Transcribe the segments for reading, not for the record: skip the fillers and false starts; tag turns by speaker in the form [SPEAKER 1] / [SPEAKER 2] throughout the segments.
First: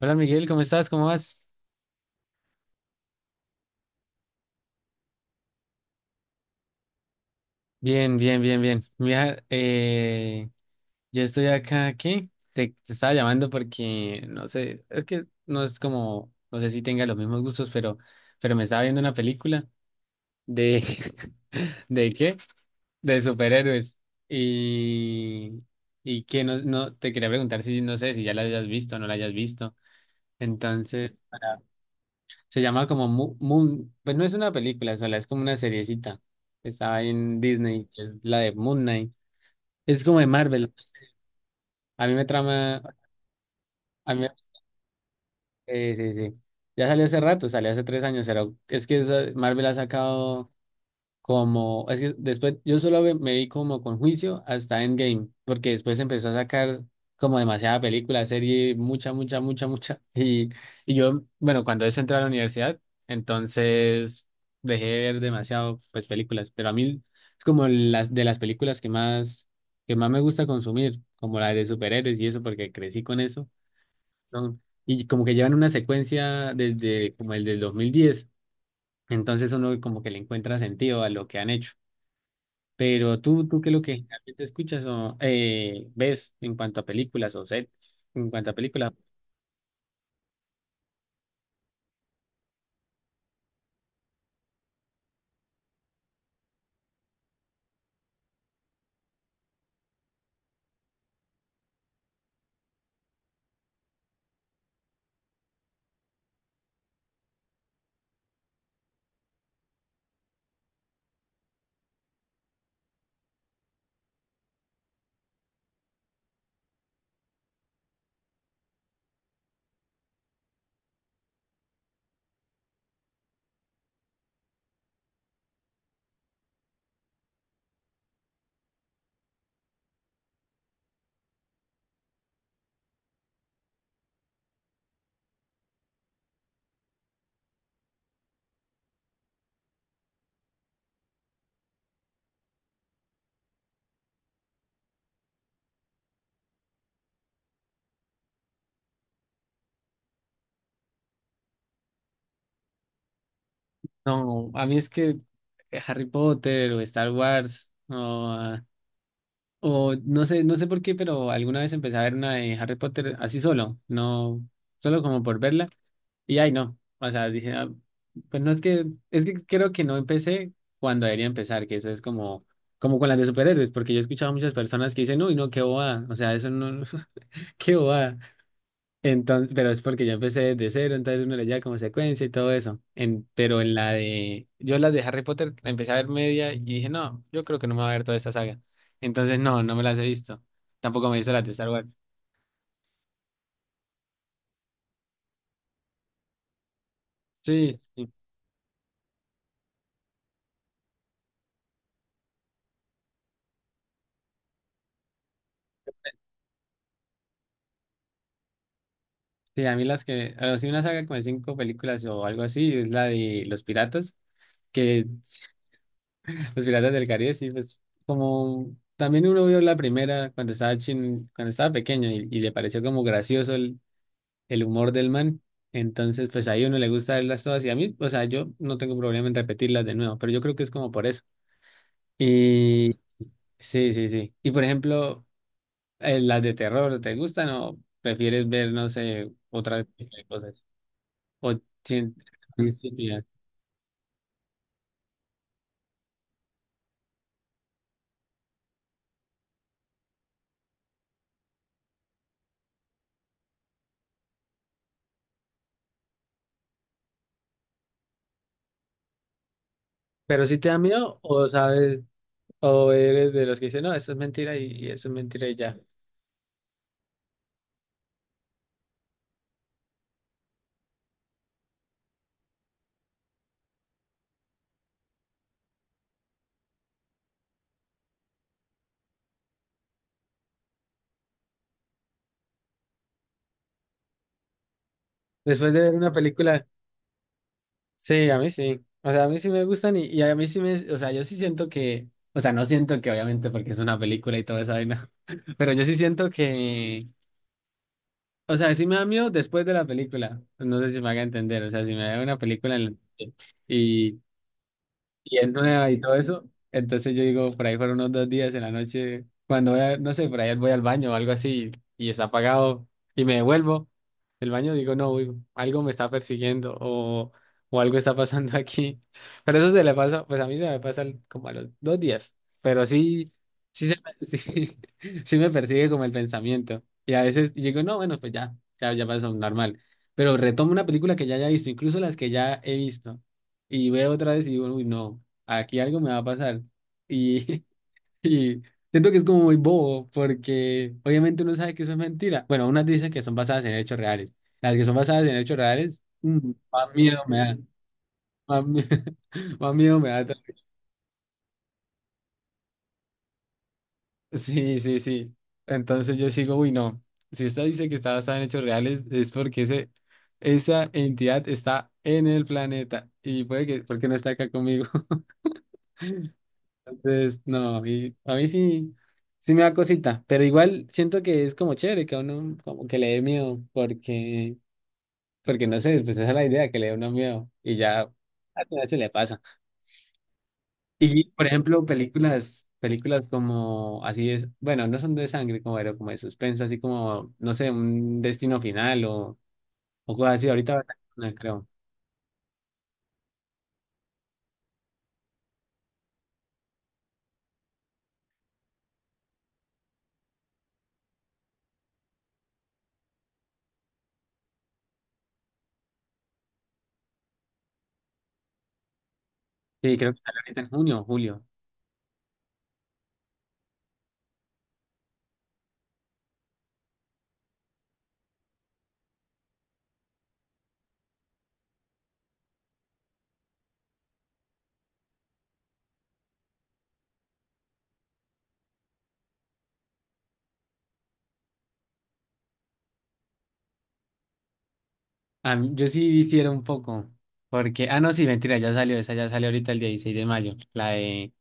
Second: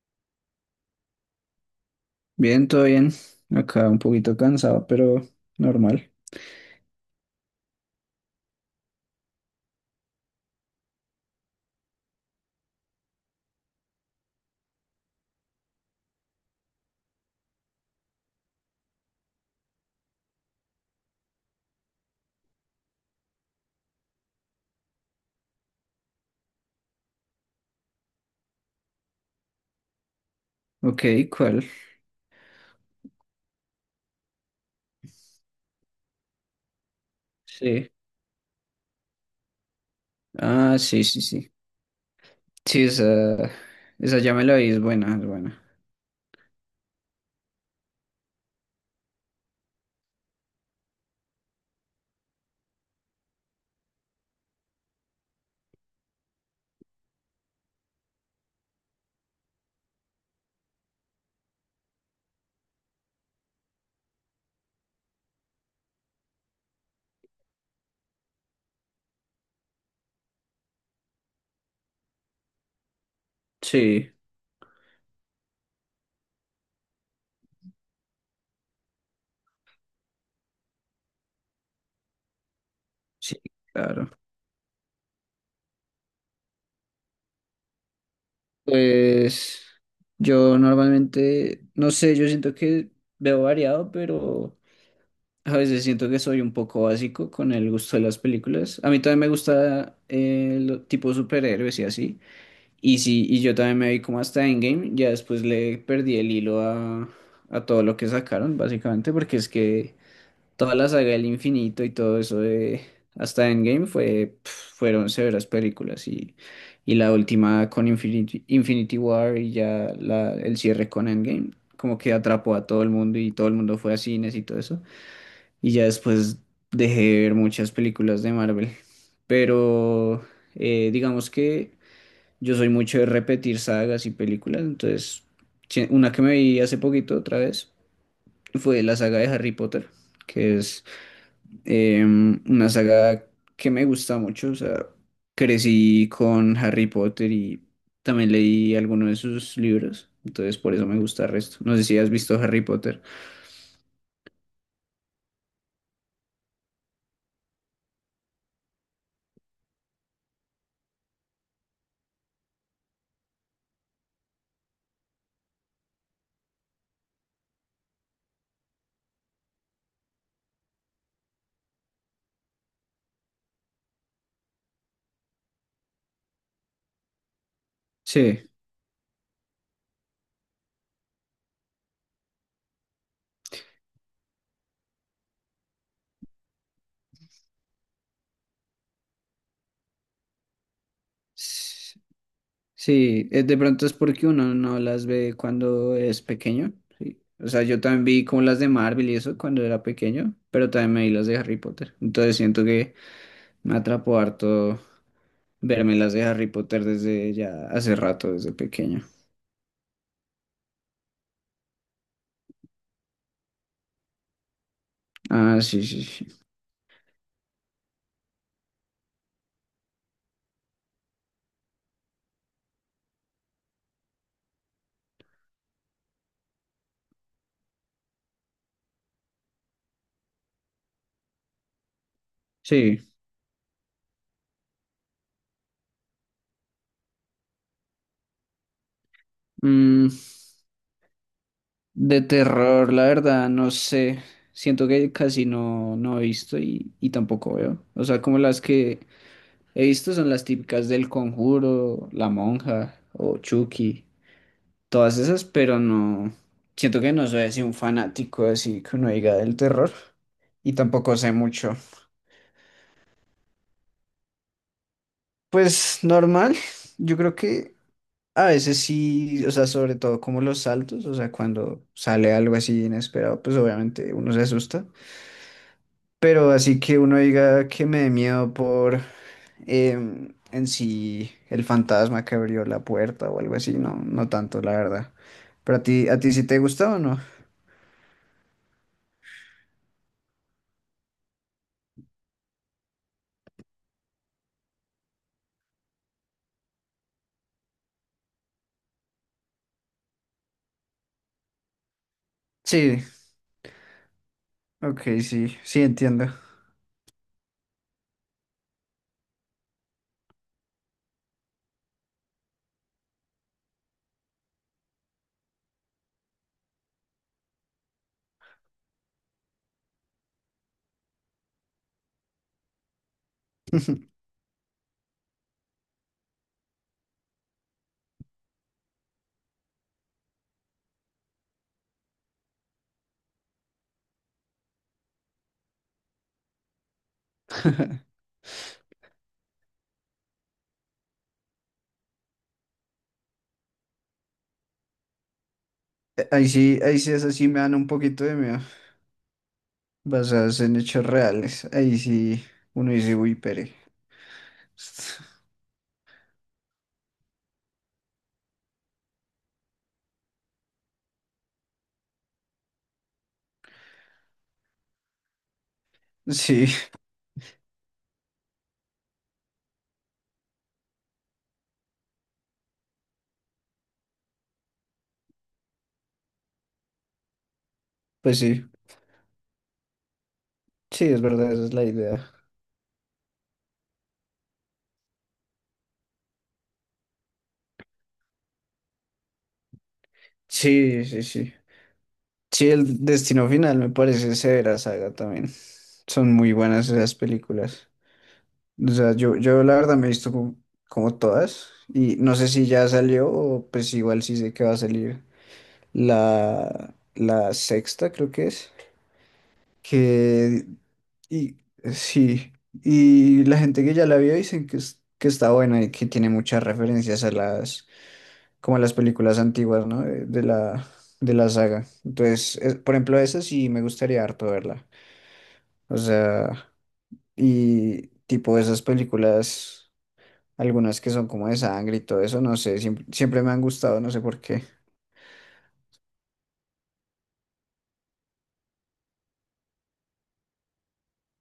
[SPEAKER 1] Hola Miguel, ¿cómo estás? ¿Cómo vas?
[SPEAKER 2] Bien, todo bien. Acá un poquito cansado, pero normal.
[SPEAKER 1] Bien, bien, bien, bien. Mira, yo estoy acá, ¿qué? Te estaba llamando porque, no sé, es que no es como, no sé si tenga los mismos gustos, pero me estaba viendo una película de, ¿de qué? De superhéroes. Y, y que no, no, te quería preguntar si, no sé, si ya la hayas visto o no la hayas visto.
[SPEAKER 2] Ok,
[SPEAKER 1] Entonces,
[SPEAKER 2] ¿cuál?
[SPEAKER 1] se llama como Moon, pues no es una película sola, es como una seriecita. Estaba en Disney,
[SPEAKER 2] Sí.
[SPEAKER 1] que es la de Moon Knight. Es como de Marvel.
[SPEAKER 2] Ah, sí, sí, sí.
[SPEAKER 1] A mí me trama,
[SPEAKER 2] Sí, esa,
[SPEAKER 1] a
[SPEAKER 2] esa
[SPEAKER 1] mí,
[SPEAKER 2] ya me la vi, es buena, es buena.
[SPEAKER 1] sí, sí. Sí. Ya salió hace rato, salió hace 3 años, pero es que Marvel ha sacado como, es que después yo solo me vi como con juicio hasta Endgame, porque después empezó a sacar como demasiada película, serie, mucha, mucha, mucha, mucha. Y yo, bueno, cuando es entrar a la universidad, entonces dejé de ver demasiado, pues, películas, pero a mí es como las de las películas que más me gusta consumir, como la de superhéroes y eso, porque crecí con eso.
[SPEAKER 2] Sí,
[SPEAKER 1] Son, y como que llevan una secuencia desde como el del 2010, entonces uno como que le encuentra sentido a lo que han hecho. Pero
[SPEAKER 2] sí,
[SPEAKER 1] tú qué es lo que
[SPEAKER 2] claro.
[SPEAKER 1] generalmente escuchas o ves en cuanto a películas o en cuanto a películas.
[SPEAKER 2] Pues yo normalmente, no sé, yo siento que veo variado, pero a veces siento que soy un poco básico con el gusto de las películas. A mí también me gusta el tipo superhéroes y así. Y sí, y yo también me vi como hasta Endgame, ya después le perdí el hilo a todo lo que sacaron, básicamente, porque es que toda la saga del infinito y todo eso de hasta Endgame fueron severas películas y la última con Infinity, Infinity War y ya el cierre con Endgame, como que atrapó a todo el mundo y todo el mundo fue a cines y todo eso. Y ya después dejé de ver muchas películas de Marvel, pero digamos que... Yo soy mucho de repetir sagas y películas, entonces sí, una que me vi hace poquito otra vez fue la saga de Harry Potter, que es una saga que me gusta mucho, o sea, crecí con Harry Potter y también leí algunos de sus libros, entonces por eso me gusta el resto. No sé si has visto Harry Potter.
[SPEAKER 1] No, a mí es que Harry Potter o Star Wars ah, o no sé por qué, pero alguna vez empecé a ver una de Harry Potter así solo, no, solo como por verla. Y ay, no, o sea, dije, pues no es que, creo que no empecé cuando debería empezar, que eso es como con las de superhéroes, porque yo he escuchado a muchas personas que dicen, uy, no, qué bobada, o sea, eso no, qué bobada.
[SPEAKER 2] Sí.
[SPEAKER 1] Entonces, pero es porque yo empecé de cero, entonces uno le lleva como secuencia y todo eso. Pero yo las de Harry Potter la empecé a ver media y dije, no, yo creo que no me va a ver toda esta saga. Entonces, no, no me las he visto. Tampoco me he visto las de Star Wars.
[SPEAKER 2] Sí, de pronto es porque uno no las ve cuando es pequeño. Sí. O sea,
[SPEAKER 1] Sí,
[SPEAKER 2] yo también
[SPEAKER 1] sí,
[SPEAKER 2] vi como las de Marvel y eso cuando era pequeño, pero también me vi las de Harry Potter. Entonces siento que me atrapó harto verme las de Harry Potter desde ya hace rato, desde pequeño.
[SPEAKER 1] sí, a mí las que, a o sí, una saga con cinco películas o algo así, es la de Los Piratas, que
[SPEAKER 2] Ah, sí, sí, sí.
[SPEAKER 1] Los Piratas del Caribe, sí, pues como también uno vio la primera cuando estaba chin, cuando estaba pequeño y le pareció como gracioso el humor del man. Entonces, pues ahí uno le gusta verlas todas y a mí, o sea, yo no tengo problema en repetirlas de nuevo, pero yo creo que es como por eso. Y
[SPEAKER 2] Sí.
[SPEAKER 1] sí, sí, sí. Y por ejemplo, las de terror, ¿te gustan o prefieres ver, no sé, otra
[SPEAKER 2] mm,
[SPEAKER 1] tipo de cosas? O sin-
[SPEAKER 2] de terror,
[SPEAKER 1] sin
[SPEAKER 2] la
[SPEAKER 1] mirar.
[SPEAKER 2] verdad, no sé. Siento que casi no he visto y tampoco veo. O sea, como las que he visto son las típicas del Conjuro, La Monja o Chucky, todas esas, pero no, siento que no soy así un fanático así que uno diga del terror
[SPEAKER 1] Pero si te
[SPEAKER 2] y
[SPEAKER 1] da
[SPEAKER 2] tampoco
[SPEAKER 1] miedo
[SPEAKER 2] sé
[SPEAKER 1] o
[SPEAKER 2] mucho.
[SPEAKER 1] sabes, o eres de los que dicen, no, eso es mentira y eso es mentira y ya.
[SPEAKER 2] Pues normal, yo creo que a veces sí, o sea, sobre todo como los saltos, o sea, cuando sale algo así inesperado, pues obviamente uno se asusta, pero así que uno diga que me dé miedo por en sí el fantasma que abrió la puerta o algo así, no, no tanto, la verdad.
[SPEAKER 1] Después
[SPEAKER 2] ¿Pero
[SPEAKER 1] de
[SPEAKER 2] a
[SPEAKER 1] ver
[SPEAKER 2] ti,
[SPEAKER 1] una
[SPEAKER 2] a ti sí te
[SPEAKER 1] película...
[SPEAKER 2] gustó o no?
[SPEAKER 1] Sí, a mí sí. O sea, a mí sí me gustan y a mí sí me, o sea, yo sí siento que, o sea, no siento que obviamente porque es una película y toda esa vaina, pero yo sí siento que, o sea, sí me da miedo después de la película. No sé si me haga entender, o sea, si me da una película
[SPEAKER 2] Sí,
[SPEAKER 1] y,
[SPEAKER 2] ok,
[SPEAKER 1] y es
[SPEAKER 2] sí, sí
[SPEAKER 1] nueva y todo
[SPEAKER 2] entiendo.
[SPEAKER 1] eso. Entonces yo digo, por ahí fueron unos 2 días en la noche, cuando no sé, por ahí voy al baño o algo así y está apagado y me devuelvo del baño, digo, no, uy, algo me está persiguiendo o algo está pasando aquí. Pero eso se le pasa, pues a mí se me pasa como a los 2 días, pero sí, sí, sí, sí me persigue como el pensamiento. Y a veces digo, no, bueno, pues ya, ya, ya pasó normal. Pero retomo una película que ya haya visto, incluso las que ya he visto y veo otra vez y digo, uy, no, aquí algo me va a pasar. Y, y siento que es como muy bobo, porque obviamente uno sabe que eso es mentira. Bueno, unas dicen que son basadas en hechos reales. Las que son basadas en hechos reales, mm, más
[SPEAKER 2] Ahí sí,
[SPEAKER 1] miedo
[SPEAKER 2] esas
[SPEAKER 1] me
[SPEAKER 2] sí me
[SPEAKER 1] dan.
[SPEAKER 2] dan un poquito de miedo,
[SPEAKER 1] Más, mie- más miedo me da.
[SPEAKER 2] basadas en hechos reales. Ahí sí, uno dice, uy, pere.
[SPEAKER 1] Sí, sí, sí. Entonces yo sigo, uy, no. Si usted dice que está basada en hechos reales, es porque esa entidad está en el planeta. Y puede que, porque no está acá conmigo.
[SPEAKER 2] Sí,
[SPEAKER 1] Entonces, no, y a mí sí, sí me da cosita, pero igual siento que es como chévere que a uno como que le dé miedo, porque no sé, pues esa es la idea, que le dé uno miedo y ya
[SPEAKER 2] pues sí,
[SPEAKER 1] al final se le pasa.
[SPEAKER 2] sí, es
[SPEAKER 1] Y por
[SPEAKER 2] verdad, esa es
[SPEAKER 1] ejemplo,
[SPEAKER 2] la idea.
[SPEAKER 1] películas, películas como así es, bueno, no son de sangre como, pero como de suspenso, así como, no sé, un destino final o cosas así, ahorita
[SPEAKER 2] Sí, sí,
[SPEAKER 1] no
[SPEAKER 2] sí.
[SPEAKER 1] creo.
[SPEAKER 2] Sí, el Destino Final me parece severa saga también. Son muy buenas esas películas. O sea, yo la verdad me he visto como todas y no sé si ya salió o pues igual sí sé que va a salir la sexta, creo que es,
[SPEAKER 1] Sí, creo que sale ahorita
[SPEAKER 2] que
[SPEAKER 1] en junio o julio.
[SPEAKER 2] y sí, y la gente que ya la vio dicen que, que está buena y que tiene muchas referencias a las, como a las películas antiguas, ¿no? De la saga. Entonces, por ejemplo, esa sí me gustaría harto verla. O sea, y tipo esas películas. Algunas que son como de sangre y todo eso, no sé, siempre, siempre me han gustado, no sé por qué.
[SPEAKER 1] A yo sí difiero un poco, porque, no, sí, mentira, ya salió esa, ya salió ahorita el 16 de mayo, la de,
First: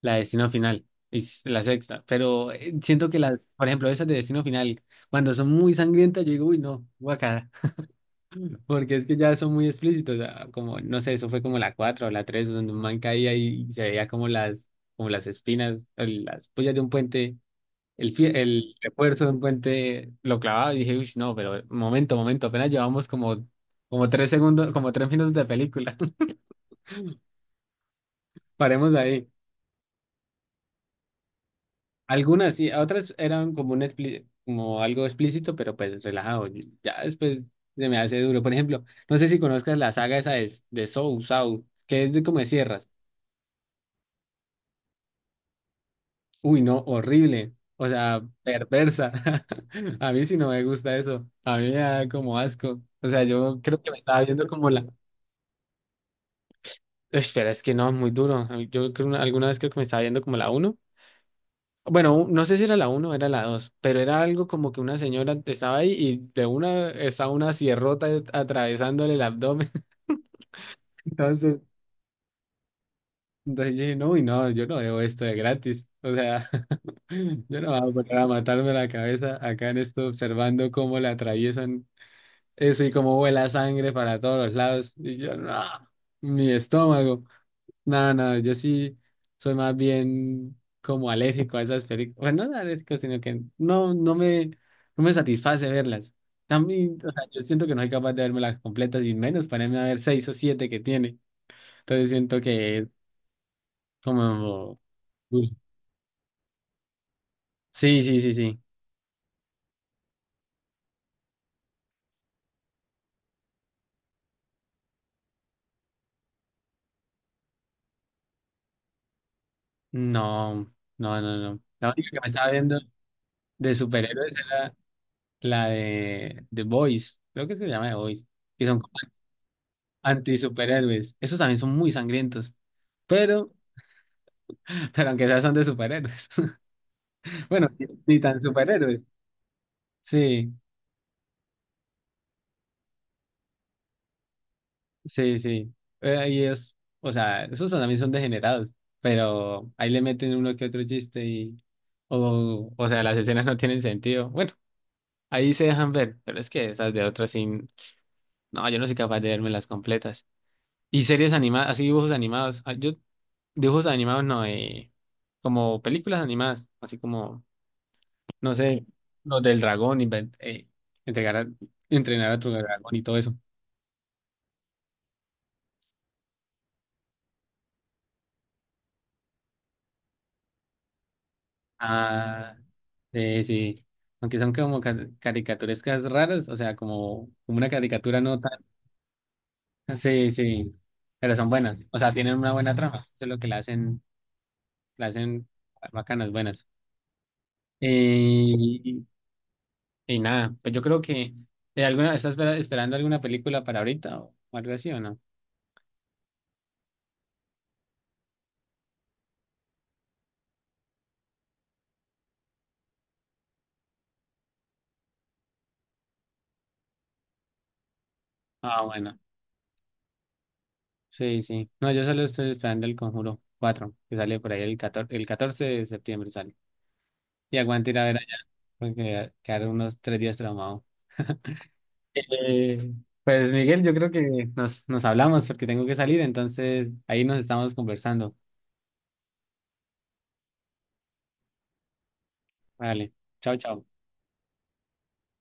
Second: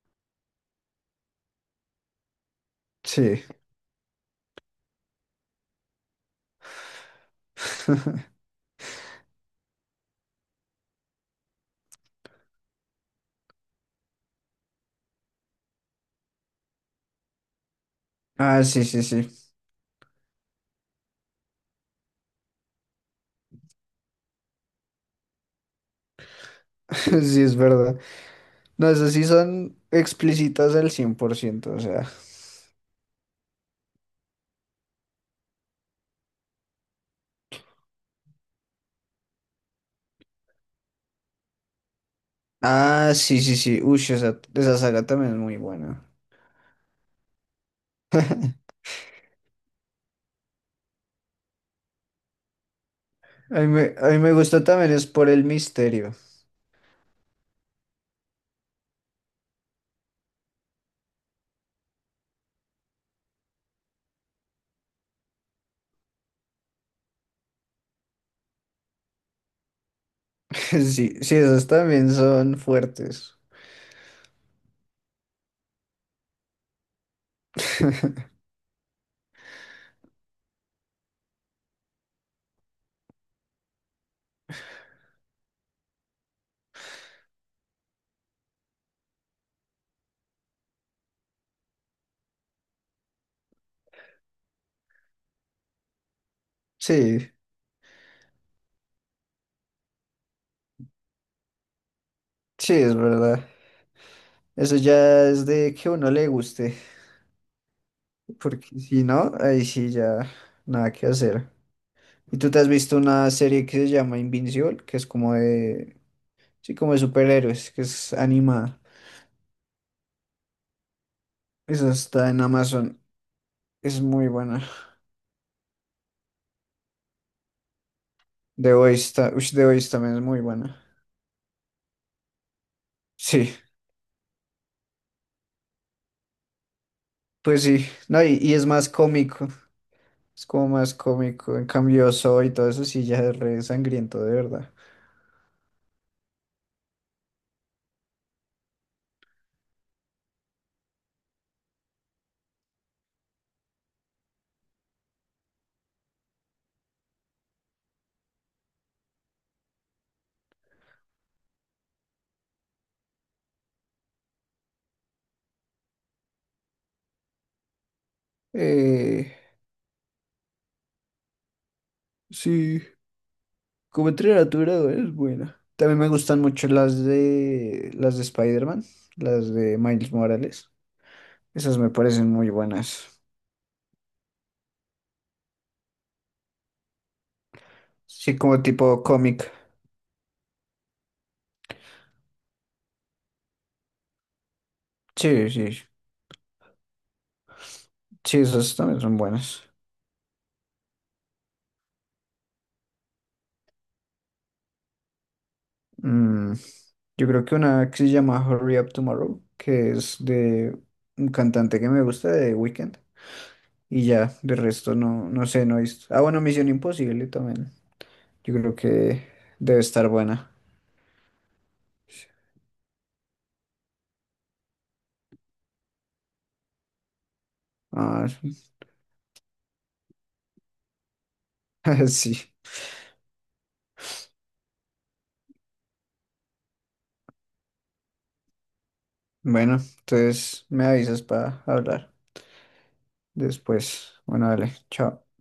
[SPEAKER 1] la de Destino Final, es la sexta, pero siento que
[SPEAKER 2] Sí.
[SPEAKER 1] las, por ejemplo, esas de Destino Final, cuando son muy sangrientas, yo digo, uy, no, guacala, porque es que ya son muy explícitos, como, no sé, eso fue como la 4 o la 3 donde un man caía y se veía como las espinas, o las pullas de un puente,
[SPEAKER 2] Ah,
[SPEAKER 1] el
[SPEAKER 2] sí, sí,
[SPEAKER 1] refuerzo de un
[SPEAKER 2] sí.
[SPEAKER 1] puente lo clavaba y dije, uy, no, pero momento, momento, apenas llevamos como 3 segundos, como 3 minutos de película.
[SPEAKER 2] Sí, es verdad. No,
[SPEAKER 1] Paremos
[SPEAKER 2] esas sí
[SPEAKER 1] ahí.
[SPEAKER 2] son explícitas al 100% o sea.
[SPEAKER 1] Algunas sí, otras eran como un como algo explícito, pero pues relajado. Y ya después se me hace duro. Por ejemplo, no sé si conozcas la saga esa de Saw, Saw, que es de como de sierras.
[SPEAKER 2] Ah, sí, sí, sí. Uy, esa saga también es muy buena.
[SPEAKER 1] Uy, no, horrible. O sea, perversa. A mí sí no me gusta eso. A mí me da como asco. O sea, yo creo que me
[SPEAKER 2] A mí
[SPEAKER 1] estaba
[SPEAKER 2] me
[SPEAKER 1] viendo
[SPEAKER 2] gusta
[SPEAKER 1] como la...
[SPEAKER 2] también es por el misterio.
[SPEAKER 1] Espera, es que no, muy duro. Yo creo alguna vez creo que me estaba viendo como la uno. Bueno, no sé si era la uno o era la 2, pero era algo como que una señora estaba ahí y de una estaba una sierrota atravesándole el abdomen.
[SPEAKER 2] Sí, sí,
[SPEAKER 1] Entonces,
[SPEAKER 2] esas también son fuertes.
[SPEAKER 1] entonces yo dije, no, y no, yo no veo esto de gratis. O sea, yo no voy a poner a matarme la cabeza acá en esto observando cómo le atraviesan eso y cómo vuela sangre para todos los lados. Y yo, no, mi estómago. No, no, yo sí soy más bien como alérgico a esas películas. Bueno, no alérgico, sino que no, no me satisface verlas. También, o sea,
[SPEAKER 2] Sí,
[SPEAKER 1] yo siento que no soy capaz de verme las completas y menos ponerme a ver seis o siete que tiene. Entonces siento
[SPEAKER 2] sí,
[SPEAKER 1] que es
[SPEAKER 2] es verdad. Eso
[SPEAKER 1] como...
[SPEAKER 2] ya es
[SPEAKER 1] Uy.
[SPEAKER 2] de que a uno le guste,
[SPEAKER 1] Sí, sí, sí, sí.
[SPEAKER 2] porque si no, ahí sí ya nada que hacer. ¿Y tú te has visto una serie que se llama Invincible, que es como de, sí, como de superhéroes, que es animada?
[SPEAKER 1] No, no, no, no. La
[SPEAKER 2] Esa
[SPEAKER 1] única que me
[SPEAKER 2] está en
[SPEAKER 1] estaba viendo
[SPEAKER 2] Amazon,
[SPEAKER 1] de
[SPEAKER 2] es muy
[SPEAKER 1] superhéroes
[SPEAKER 2] buena.
[SPEAKER 1] era la de The Boys. Creo que se llama The Boys. Que
[SPEAKER 2] The
[SPEAKER 1] son como
[SPEAKER 2] Voice está, ush, The Voice también es muy buena.
[SPEAKER 1] anti-superhéroes. Esos también son muy sangrientos. Pero...
[SPEAKER 2] Sí,
[SPEAKER 1] Pero aunque sea son de superhéroes.
[SPEAKER 2] pues
[SPEAKER 1] Bueno,
[SPEAKER 2] sí,
[SPEAKER 1] ni
[SPEAKER 2] no, y,
[SPEAKER 1] tan
[SPEAKER 2] y es más
[SPEAKER 1] superhéroes.
[SPEAKER 2] cómico, es
[SPEAKER 1] Sí,
[SPEAKER 2] como más cómico. En cambio, Soy y todo eso sí ya es re sangriento, de verdad.
[SPEAKER 1] sí, sí. Y es, o sea, esos también son degenerados, pero ahí le meten uno que otro chiste y, o sea, las escenas no tienen sentido. Bueno, ahí se dejan ver, pero es que esas de otras sí, no, yo no soy capaz de verme las completas. Y series animadas, así dibujos animados. Ah, yo, dibujos animados no, como películas animadas, así como no sé,
[SPEAKER 2] Eh,
[SPEAKER 1] los del dragón, entregar a- entrenar a tu
[SPEAKER 2] sí,
[SPEAKER 1] dragón y todo eso.
[SPEAKER 2] Como entrenar a es buena. También me gustan mucho las de Spider-Man, las de Miles Morales. Esas me parecen muy
[SPEAKER 1] Ah,
[SPEAKER 2] buenas.
[SPEAKER 1] sí. Aunque son como caricaturescas raras, o sea, como, como una caricatura
[SPEAKER 2] Sí,
[SPEAKER 1] no
[SPEAKER 2] como
[SPEAKER 1] tan.
[SPEAKER 2] tipo cómic.
[SPEAKER 1] Sí, sí. Pero son buenas. O sea, tienen una buena trama. Eso es lo que la hacen
[SPEAKER 2] Sí, sí.
[SPEAKER 1] bacanas, buenas.
[SPEAKER 2] Sí, esas también
[SPEAKER 1] Y,
[SPEAKER 2] son buenas.
[SPEAKER 1] y nada, pues yo creo que. Alguna, ¿estás esperando alguna película para ahorita o algo así o no?
[SPEAKER 2] Mm, yo creo que una que se llama Hurry Up Tomorrow, que es de un cantante que me gusta de Weekend. Ya, de resto no, no sé, no he visto. Ah, bueno, Misión Imposible también. Yo creo
[SPEAKER 1] Ah, bueno.
[SPEAKER 2] que debe estar buena.
[SPEAKER 1] Sí, sí. No, yo solo estoy esperando el Conjuro cuatro, que sale por ahí el 14, el 14 de septiembre sale. Y aguante ir a ver
[SPEAKER 2] Ah,
[SPEAKER 1] allá, porque quedaron unos 3 días traumado.
[SPEAKER 2] sí.
[SPEAKER 1] Eh, pues Miguel, yo creo que nos hablamos porque tengo que salir, entonces ahí nos estamos conversando.
[SPEAKER 2] Bueno, entonces me avisas para hablar
[SPEAKER 1] Vale, chao, chao.
[SPEAKER 2] después. Bueno, dale, chao.